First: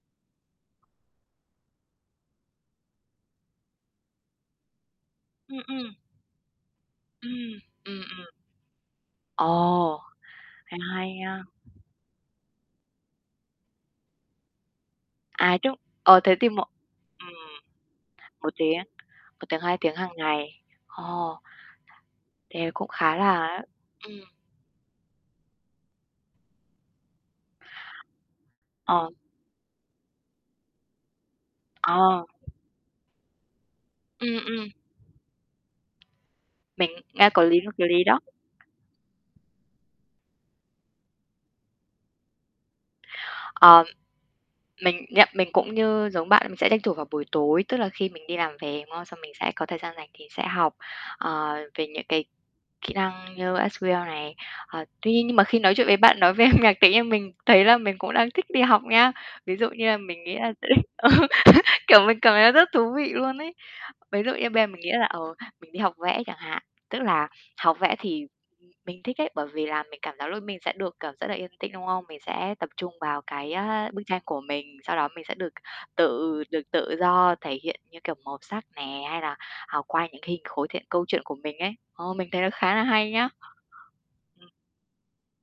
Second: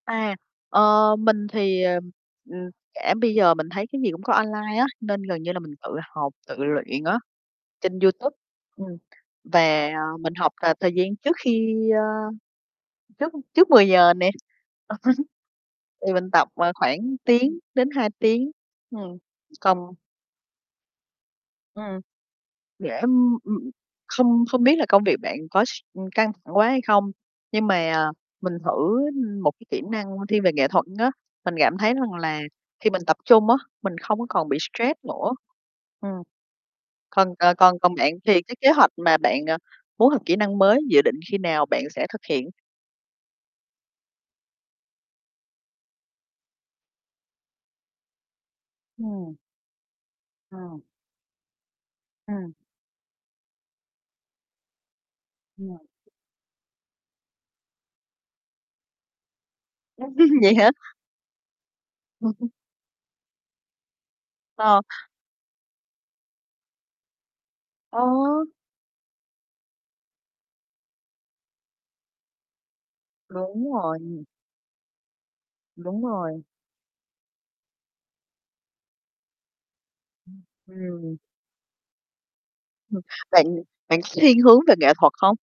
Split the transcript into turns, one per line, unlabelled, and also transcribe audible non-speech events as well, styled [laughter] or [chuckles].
À, ờ, mình thì, ờm, ừm, cả bây giờ mình thấy cái gì cũng có online á, nên gần như là
Ừm,
mình tự
ừm
học, tự luyện á,
Ừm,
trên
ừm, ừm.
YouTube. Ừm, và
Ồ!
mình học là
[unintelligible]
thời gian
hay,
trước
a
khi ơ, trước trước 10:00 nè.
À, trung
[chuckles] Thì
ờ,
mình
thế
tập,
thì một
ờ, khoảng
ừm,
tiếng đến 2
1
tiếng.
tiếng
Ừm,
1 tiếng, 2
cầm
tiếng hằng ngày. Ờ.
Ừm.
Thế cũng
Để [unintelligible]
khá
ừm,
là á ừm.
không không biết là công việc bạn có s ưm, căng thẳng quá hay không? Nhưng mà mình thử,
Ờ.
ưm, một cái kỹ năng thiên về nghệ thuật á, mình cảm thấy rằng
Ờ.
là khi mình tập trung á, mình không có
Ừm,
còn bị
ừm.
stress nữa. Ừm.
Mình nghe
Còn
có
c
lý, nghe
còn
có
còn
lý
bạn
đó.
thì cái kế hoạch mà bạn, ờ, muốn học kỹ năng mới dự định khi nào bạn sẽ thực hiện?
Ờ, mình nhận mình cũng như giống bạn mình sẽ tranh thủ vào buổi tối, tức là khi mình đi làm về, đúng không? Xong mình
Ừm.
sẽ có thời gian rảnh thì sẽ học,
Ừm.
ờ, về những cái
Ừm.
kỹ năng như SQL này. Ờ, tuy nhiên nhưng mà khi nói
Ừm.
chuyện với bạn nói về âm nhạc tự nhiên mình thấy là mình cũng đang thích đi học nhá. Ví dụ như là mình nghĩ
[chuckles]
là
Vậy
sẽ
hả?
ờ, [chuckles] kiểu, mình
Ừm
cảm
hưm.
thấy rất thú vị luôn ấy. Ví dụ như bây giờ mình
Ờ.
nghĩ là, ờ, mình đi học vẽ chẳng hạn, tức là học vẽ
Ờ.
thì [unintelligible] mình thích ấy, bởi vì là mình cảm giác luôn mình sẽ được cảm rất là yên tĩnh, đúng không? Mình sẽ tập trung vào cái,
Đúng
a, bức tranh
rồi.
của mình, sau đó mình sẽ được
Đúng rồi.
tự được tự do thể hiện như, kiểu, màu sắc nè, hay là học qua những hình
Ưm,
khối thể hiện câu
ừm.
chuyện của mình ấy. Ờ, mình thấy nó khá là
Ừm,
hay nhá.
bạn bạn có thiên
Ừm.
hướng về nghệ thuật hông?